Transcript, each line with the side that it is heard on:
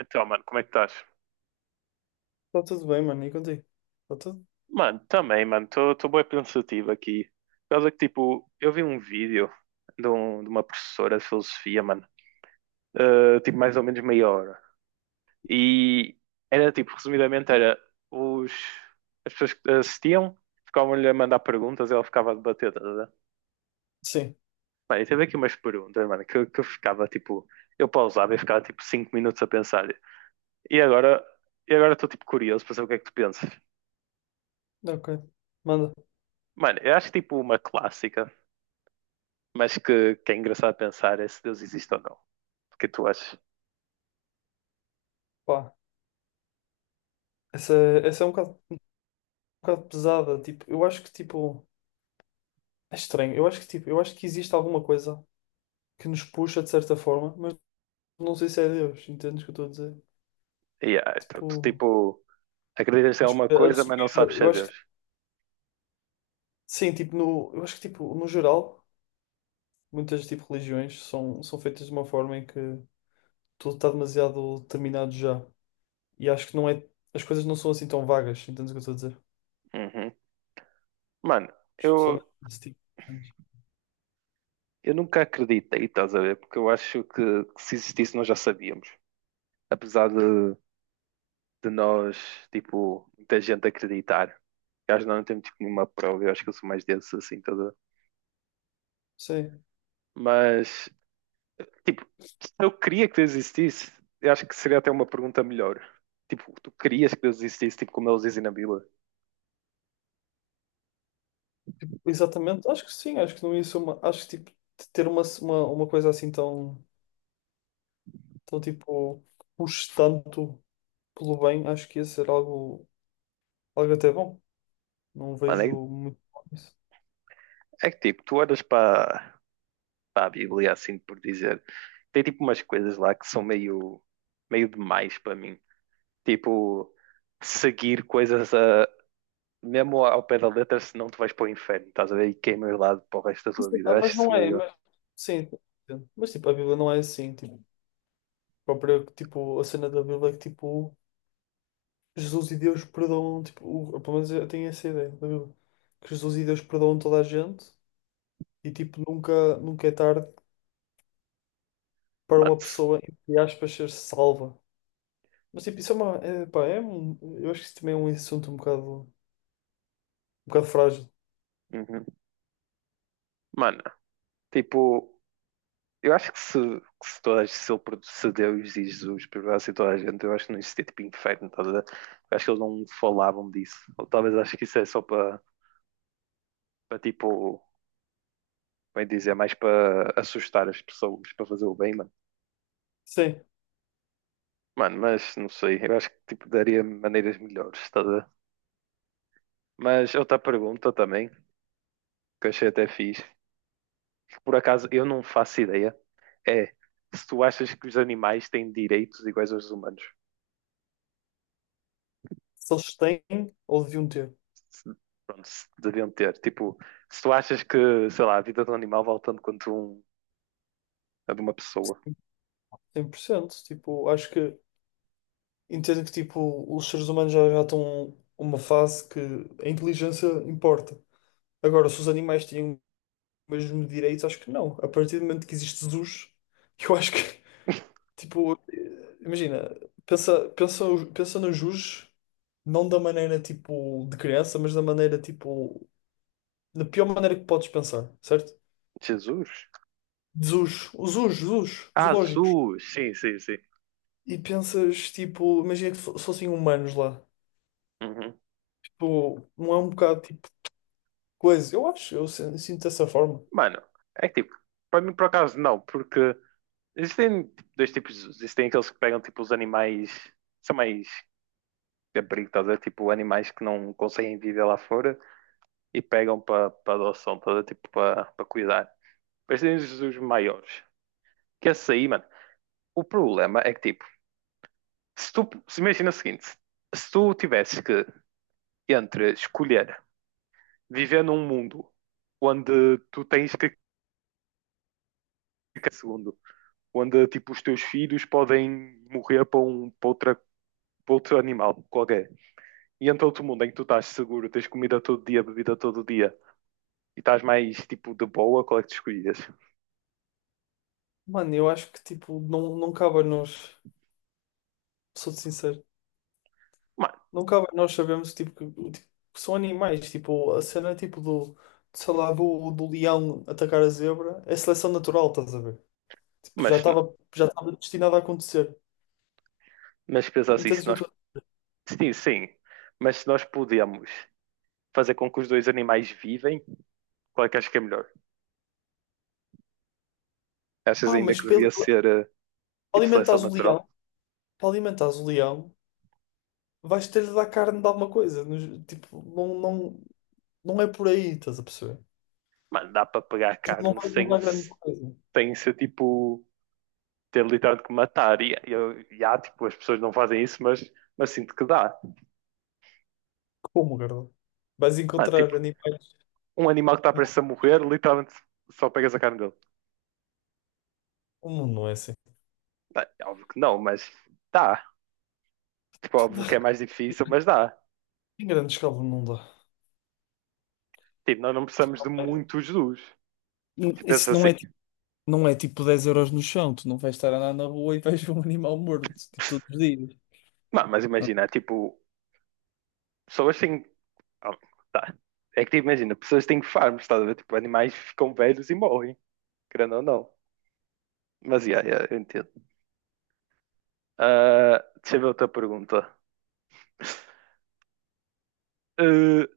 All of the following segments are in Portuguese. right: Então, mano, como é que estás?
left: Está tudo bem, mano, e contigo? Está tudo?
right: Mano, também, mano, estou bem pensativo aqui. Por causa que, tipo, eu vi um vídeo de, de uma professora de filosofia, mano, tipo, mais ou menos meia hora. E era, tipo, resumidamente, era os... as pessoas que assistiam ficavam-lhe a mandar perguntas e ela ficava a debater, tá, a ver?
left: Sim,
right: Mano, e teve aqui umas perguntas, mano, que eu ficava, tipo, eu pausava e ficava, tipo, 5 minutos a pensar. E agora, e agora estou, tipo, curioso para saber o que é que tu pensas.
left: ok. Manda.
right: Mano, eu acho, tipo, uma clássica. Mas que é engraçado pensar é se Deus existe ou não. O que tu achas?
left: Pá, essa, essa é um bocado pesada. Tipo, eu acho que, tipo, é estranho. Eu acho que existe alguma coisa que nos puxa de certa forma, mas não sei se é Deus, entendes o que eu estou a dizer?
right: Yeah, tu,
left: Tipo,
right: tipo, acreditas em
left: acho
right: alguma
left: que a
right: coisa, mas não
left: subida,
right: sabes se
left: eu
right: é
left: acho
right: Deus.
left: que, sim, tipo, no, eu acho que, tipo, no geral, muitas, tipo, religiões são feitas de uma forma em que tudo está demasiado terminado já. E acho que não é, as coisas não são assim tão vagas, entendes o que eu estou a dizer?
right: Uhum. Mano,
left: Especialmente
right: eu,
left: nesse tipo de cenas.
right: eu nunca acreditei, estás a ver? Porque eu acho que se existisse nós já sabíamos. Apesar de, nós, tipo, muita gente acreditar. Eu acho que nós não temos tipo, nenhuma prova, eu acho que eu sou mais desses assim, toda.
left: Sim,
right: Mas, tipo, se eu queria que Deus existisse, eu acho que seria até uma pergunta melhor. Tipo, tu querias que Deus existisse, tipo, como eles dizem na Bíblia?
left: exatamente. Acho que sim, acho que não ia ser uma. Acho que tipo, de ter uma coisa assim tão tipo, puxe tanto pelo bem, acho que ia ser algo até bom. Não
right: Mano,
left: vejo
right: é,
left: muito mal nisso.
right: é que tipo, tu olhas para a Bíblia, assim por dizer, tem tipo umas coisas lá que são meio, meio demais para mim. Tipo, seguir coisas mesmo ao pé da letra, senão tu vais para o inferno, estás a ver? E queimas lado para o resto da tua vida.
left: Ah,
right: Eu acho
left: mas
right: isso
left: não é,
right: meio.
left: mas sim, mas tipo, a Bíblia não é assim, tipo, a própria, tipo, a cena da Bíblia é que tipo, Jesus e Deus perdoam, tipo, pelo menos eu tenho essa ideia da Bíblia, que Jesus e Deus perdoam toda a gente e tipo, nunca é tarde para
right: Mano,
left: uma
right: se-
left: pessoa, entre aspas, ser salva. Mas tipo, isso é uma. É, pá, é um, eu acho que isso também é um assunto um bocado frágil.
right: Uhum. Mano, tipo, eu acho que se, toda, se, ele, produ- se Deus e Jesus perdoassem toda a gente, eu acho que não existia tipo inferno, estás a ver? Eu acho que eles não falavam disso. Ou talvez acho que isso é só para, tipo. Bem dizer, é mais para assustar as pessoas, para fazer o bem, mano.
left: Sim,
right: Mano, mas não sei, eu acho que tipo, daria maneiras melhores, estás a ver? Mas outra pergunta também, que eu achei até fixe, que por acaso eu não faço ideia, é se tu achas que os animais têm direitos iguais aos humanos.
left: se eles têm ou deviam ter.
right: Se- Pronto, se deviam ter. Tipo, se tu achas que, sei lá, a vida de um animal vale tanto quanto a de uma pessoa.
left: 100%. Tipo, acho que entendo que tipo, os seres humanos já estão numa fase que a inteligência importa. Agora, se os animais tinham o mesmo direito, acho que não. A partir do momento que existe Jesus, eu acho que, tipo, imagina, pensa, pensa, pensa no Jesus, não da maneira tipo de criança, mas da maneira tipo da pior maneira que podes pensar,
right: Jesus?
left: certo?Zus, os us, os
right: Ah,
left: zoológicos.
right: Jesus! Sim, sim, sim.
left: E pensas, tipo, imagina que fossem humanos lá.
right: Uhum.
left: Tipo, não é um bocado tipo de coisa. Eu acho, eu sin- sinto dessa forma.
right: Mano, é que tipo, para mim por acaso não, porque existem tipo, dois tipos. Existem aqueles que pegam tipo os animais. São mais de abrigo, estás a ver? Tipo animais que não conseguem viver lá fora e pegam para adoção, estás a ver? Tipo para cuidar. Mas tem os maiores. Que esse aí, mano. O problema é que tipo. Se tu. Se imagina o seguinte. Se tu tivesses que. Entre escolher viver num mundo onde tu tens que ficar segundo, onde tipo os teus filhos podem morrer para um para outra, para outro animal qualquer. E entra outro mundo em que tu estás seguro, tens comida todo dia, bebida todo dia e estás mais tipo de boa, qual é que tu escolhias?
left: Mano, eu acho que, tipo, não cabe a nós, sou-te sincero,
right: Ma-
left: não cabe a nós sabermos, tipo, que são animais. Tipo, a cena, tipo, do, sei lá, do leão atacar a zebra é seleção natural, estás a ver? Tipo, já
right: Mas,
left: estava já estava destinado a acontecer.
right: mas pensa assim,
left: Entendes
right: se
left: o que eu
right: nós.
left: estou a dizer?
right: Sim, sim. Mas se nós podemos fazer com que os dois animais vivem, qual é que achas que é melhor? Achas
left: Pá,
right: ainda
left: mas
right: que devia ser tipo seleção
left: alimentares o
right: natural?
left: leão. Para alimentares o leão, vais ter de dar carne de alguma coisa. Tipo, não é por aí, estás a perceber?
right: Mano, dá para pegar
left: Tipo, não
right: carne
left: vai
right: sem,
left: mudar grande coisa.
right: sem ser tipo. Ter literalmente que matar. E há, tipo, as pessoas não fazem isso, mas sinto que dá.
left: Como, Carla? Vais
right: Mano,
left: encontrar
right: tipo,
left: animais.
right: um animal que está prestes a morrer, literalmente só pegas a carne dele.
left: O mundo não é assim.
right: Bem, óbvio que não, mas dá. Tipo, óbvio que é mais difícil, mas dá.
left: Em grande escala não dá.
right: Tipo, nós não precisamos de
left: Tipo, não- é-
right: muitos dos.
left: não-
right: Tipo, pensa
left: isso não
right: assim.
left: é, não é tipo 10 € no chão. Tu não vais estar a andar na rua e vais ver um animal morto, tipo, todos os dias.
right: Não, mas
left: Ah,
right: imagina, tipo, pessoas têm. Oh, tá. É que tipo, imagina, pessoas têm farms, estás a ver? Tipo, animais ficam velhos e morrem, querendo ou não. Mas yeah, yeah, eu entendo. Ah, deixa eu ver outra pergunta. Ah,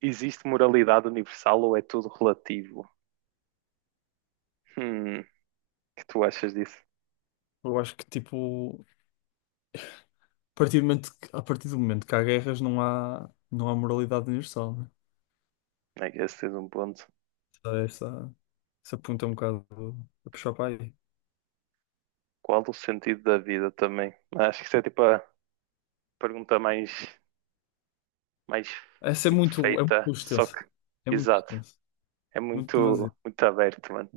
right: existe moralidade universal ou é tudo relativo? O que tu achas disso?
left: eu acho que, tipo, a partir do momento que há guerras, não há moralidade universal, né?
right: É que esse é um ponto.
left: Só essa ponta é um bocado a puxar para aí.
right: Qual o sentido da vida também? Acho que isso é tipo a pergunta mais
left: Essa é
right: tipo,
left: muito
right: feita, só
left: extensa.
right: que,
left: É muito
right: exato,
left: extensa.
right: é
left: Muito
right: muito,
left: demasiado.
right: muito aberto, mano.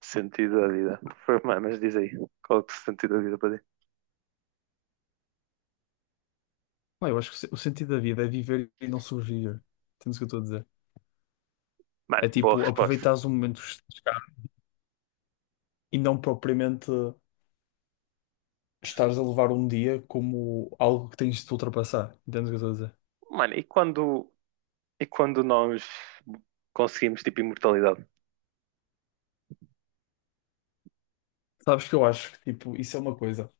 right: Sentido da vida. Mas diz aí, qual é o sentido da vida para ti?
left: Pá, eu acho que o se- o sentido da vida é viver e não sobreviver. Entendes o que eu estou a dizer?
right: Mano,
left: É
right: boa
left: tipo,
right: resposta.
left: aproveitares o momento que estás e não propriamente estares a levar um dia como algo que tens de te ultrapassar. Entendes o que eu estou a dizer?
right: Mano, e quando quando nós conseguimos, tipo, imortalidade?
left: Sabes que eu acho que, tipo, isso é uma coisa.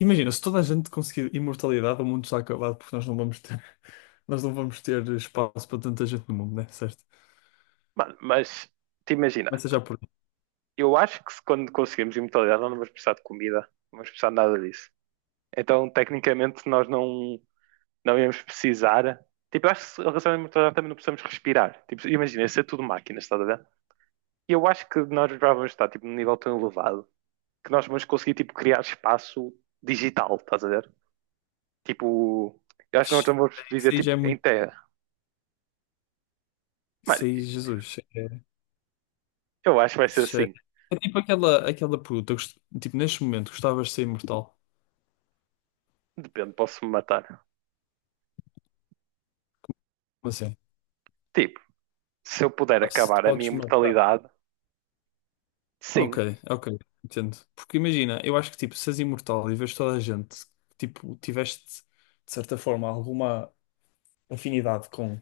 left: Imagina, se toda a gente conseguir imortalidade, o mundo está acabado porque nós não vamos ter, nós não vamos ter espaço para tanta gente no mundo, né? Certo?
right: Mano, mas te imagina,
left: Mas seja por aí.
right: eu acho que se quando conseguimos imortalidade não vamos precisar de comida, não vamos precisar de nada disso. Então, tecnicamente, nós não íamos precisar. Tipo, eu acho que se relacionamento mental também não precisamos respirar. Tipo, imagina, isso é tudo máquinas, estás a ver? E eu acho que nós já vamos estar, tipo, num nível tão elevado que nós vamos conseguir, tipo, criar espaço digital, estás a ver? Tipo, eu acho que nós vamos
left: Isso
right: viver,
left: aí já
right: tipo,
left: é
right: em
left: muito.
right: terra. Mano,
left: Isso aí, Jesus.
right: eu acho que vai ser
left: Isso já é...
right: assim.
left: É tipo aquela pergunta. Tipo, neste momento, gostavas de ser imortal?
right: Depende, posso-me matar.
left: Como assim?
right: Tipo, se eu puder
left: Ah, se te
right: acabar a minha
left: podes matar.
right: imortalidade,
left: Ok,
right: sim.
left: ok, entendo. Porque imagina, eu acho que tipo, se és imortal e vês toda a gente, tipo, tiveste de certa forma alguma afinidade com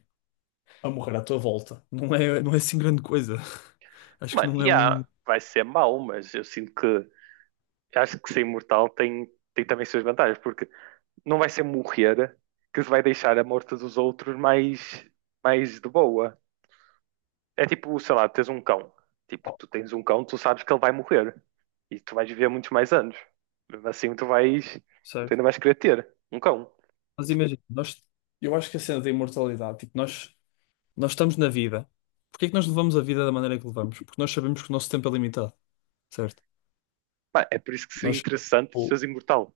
left: a morrer à tua volta, não é assim grande coisa. Acho que
right: Mano,
left: não
right: e
left: é
right: yeah,
left: um.
right: vai ser mau, mas eu sinto que... Acho que ser imortal tem, tem também suas vantagens, porque não vai ser morrer que se vai deixar a morte dos outros mais de boa. É tipo, sei lá, tens um cão. Tipo, tu tens um cão, tu sabes que ele vai morrer. E tu vais viver muitos mais anos. Mesmo assim, tu vais. Tu
left: Certo.
right: ainda vais querer ter um cão.
left: Mas imagina, nós, eu acho que a cena da imortalidade, tipo, nós estamos na vida. Porquê é que nós levamos a vida da maneira que levamos? Porque nós sabemos que o nosso tempo é limitado, certo?
right: Pá, é por isso que seria
left: Nós,
right: interessante
left: Ou-
right: seres imortal.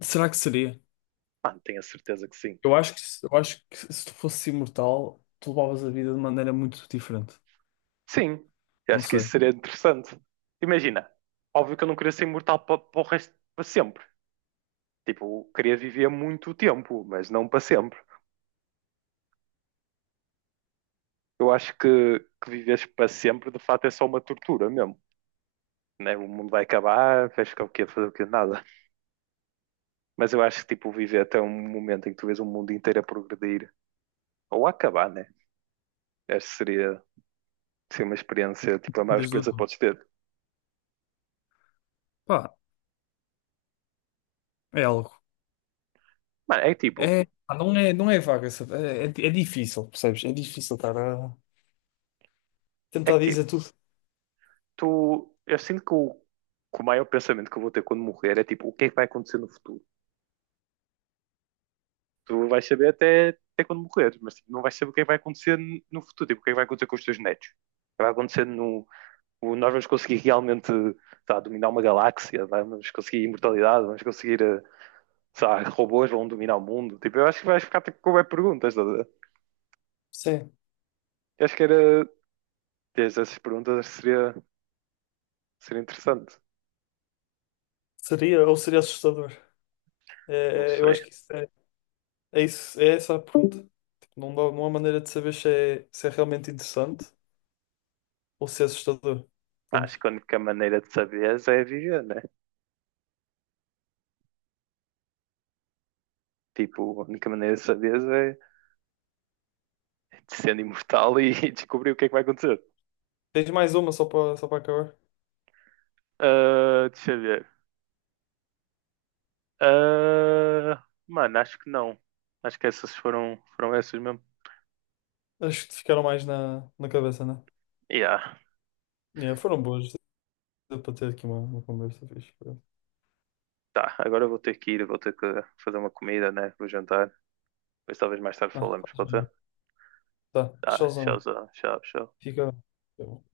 left: será que seria?
right: Mano, tenho a certeza que sim.
left: Eu acho que se tu fosses imortal, tu levavas a vida de maneira muito diferente.
right: Sim, eu
left: Não
right: acho que isso
left: sei.
right: seria interessante. Imagina, óbvio que eu não queria ser imortal para o resto, para sempre. Tipo, eu queria viver muito tempo, mas não para sempre. Eu acho que viveres para sempre, de fato, é só uma tortura mesmo. Né? O mundo vai acabar, vais ficar o quê? Fazer o quê? Nada. Mas eu acho que tipo, viver até um momento em que tu vês o mundo inteiro a progredir ou a acabar, né? Essa seria, uma experiência, tipo, a maior
left: Desde o
right: experiência que
left: nome.
right: podes ter.
left: Pá, é algo.
right: Mano, é que tipo,
left: É, pá, não é vaga, sabe? É difícil, percebes? É difícil estar a
right: é
left: tentar
right: que
left: dizer
right: tipo,
left: tudo.
right: eu sinto que o, maior pensamento que eu vou ter quando morrer é tipo, o que é que vai acontecer no futuro? Tu vais saber até quando morrer, mas tipo, não vais saber o que é que vai acontecer no futuro, tipo, o que é que vai acontecer com os teus netos, o que vai acontecer no, nós vamos conseguir realmente tá, dominar uma galáxia, tá? Vamos conseguir imortalidade, vamos conseguir, robôs vão dominar o mundo. Tipo, eu acho que vais ficar tipo, com web perguntas, estás a ver?
left: Sim,
right: Eu acho que era. Essas perguntas seria interessante.
left: seria ou seria assustador.
right: Não
left: Eu
right: sei.
left: acho que é essa a pergunta. Tipo, não dá, não há maneira de saber se é realmente interessante ou se é assustador.
right: Acho
left: Entendes?
right: que a única maneira de saberes é viver, né? Tipo, a única maneira de saberes é de sendo imortal e, descobrir o que é que vai acontecer.
left: Tens mais uma só para acabar?
right: Ah, deixa eu ver. Ah, mano, acho que não. Acho que essas foram essas mesmo.
left: Acho que te ficaram mais na cabeça, né?
right: Yeah.
left: Yeah, foram boas. Deu para ter aqui uma conversa fixe.
right: Tá, agora eu vou ter que ir, vou ter que fazer uma comida, né? Vou jantar. Depois talvez mais tarde
left: Ah,
right: falamos,
left: faz
right: pode ser?
left: bem. Tá,
right: Tá,
left: tchauzão,
right: tchau,
left: mãe.
right: tchau, tchau.
left: Fica bem.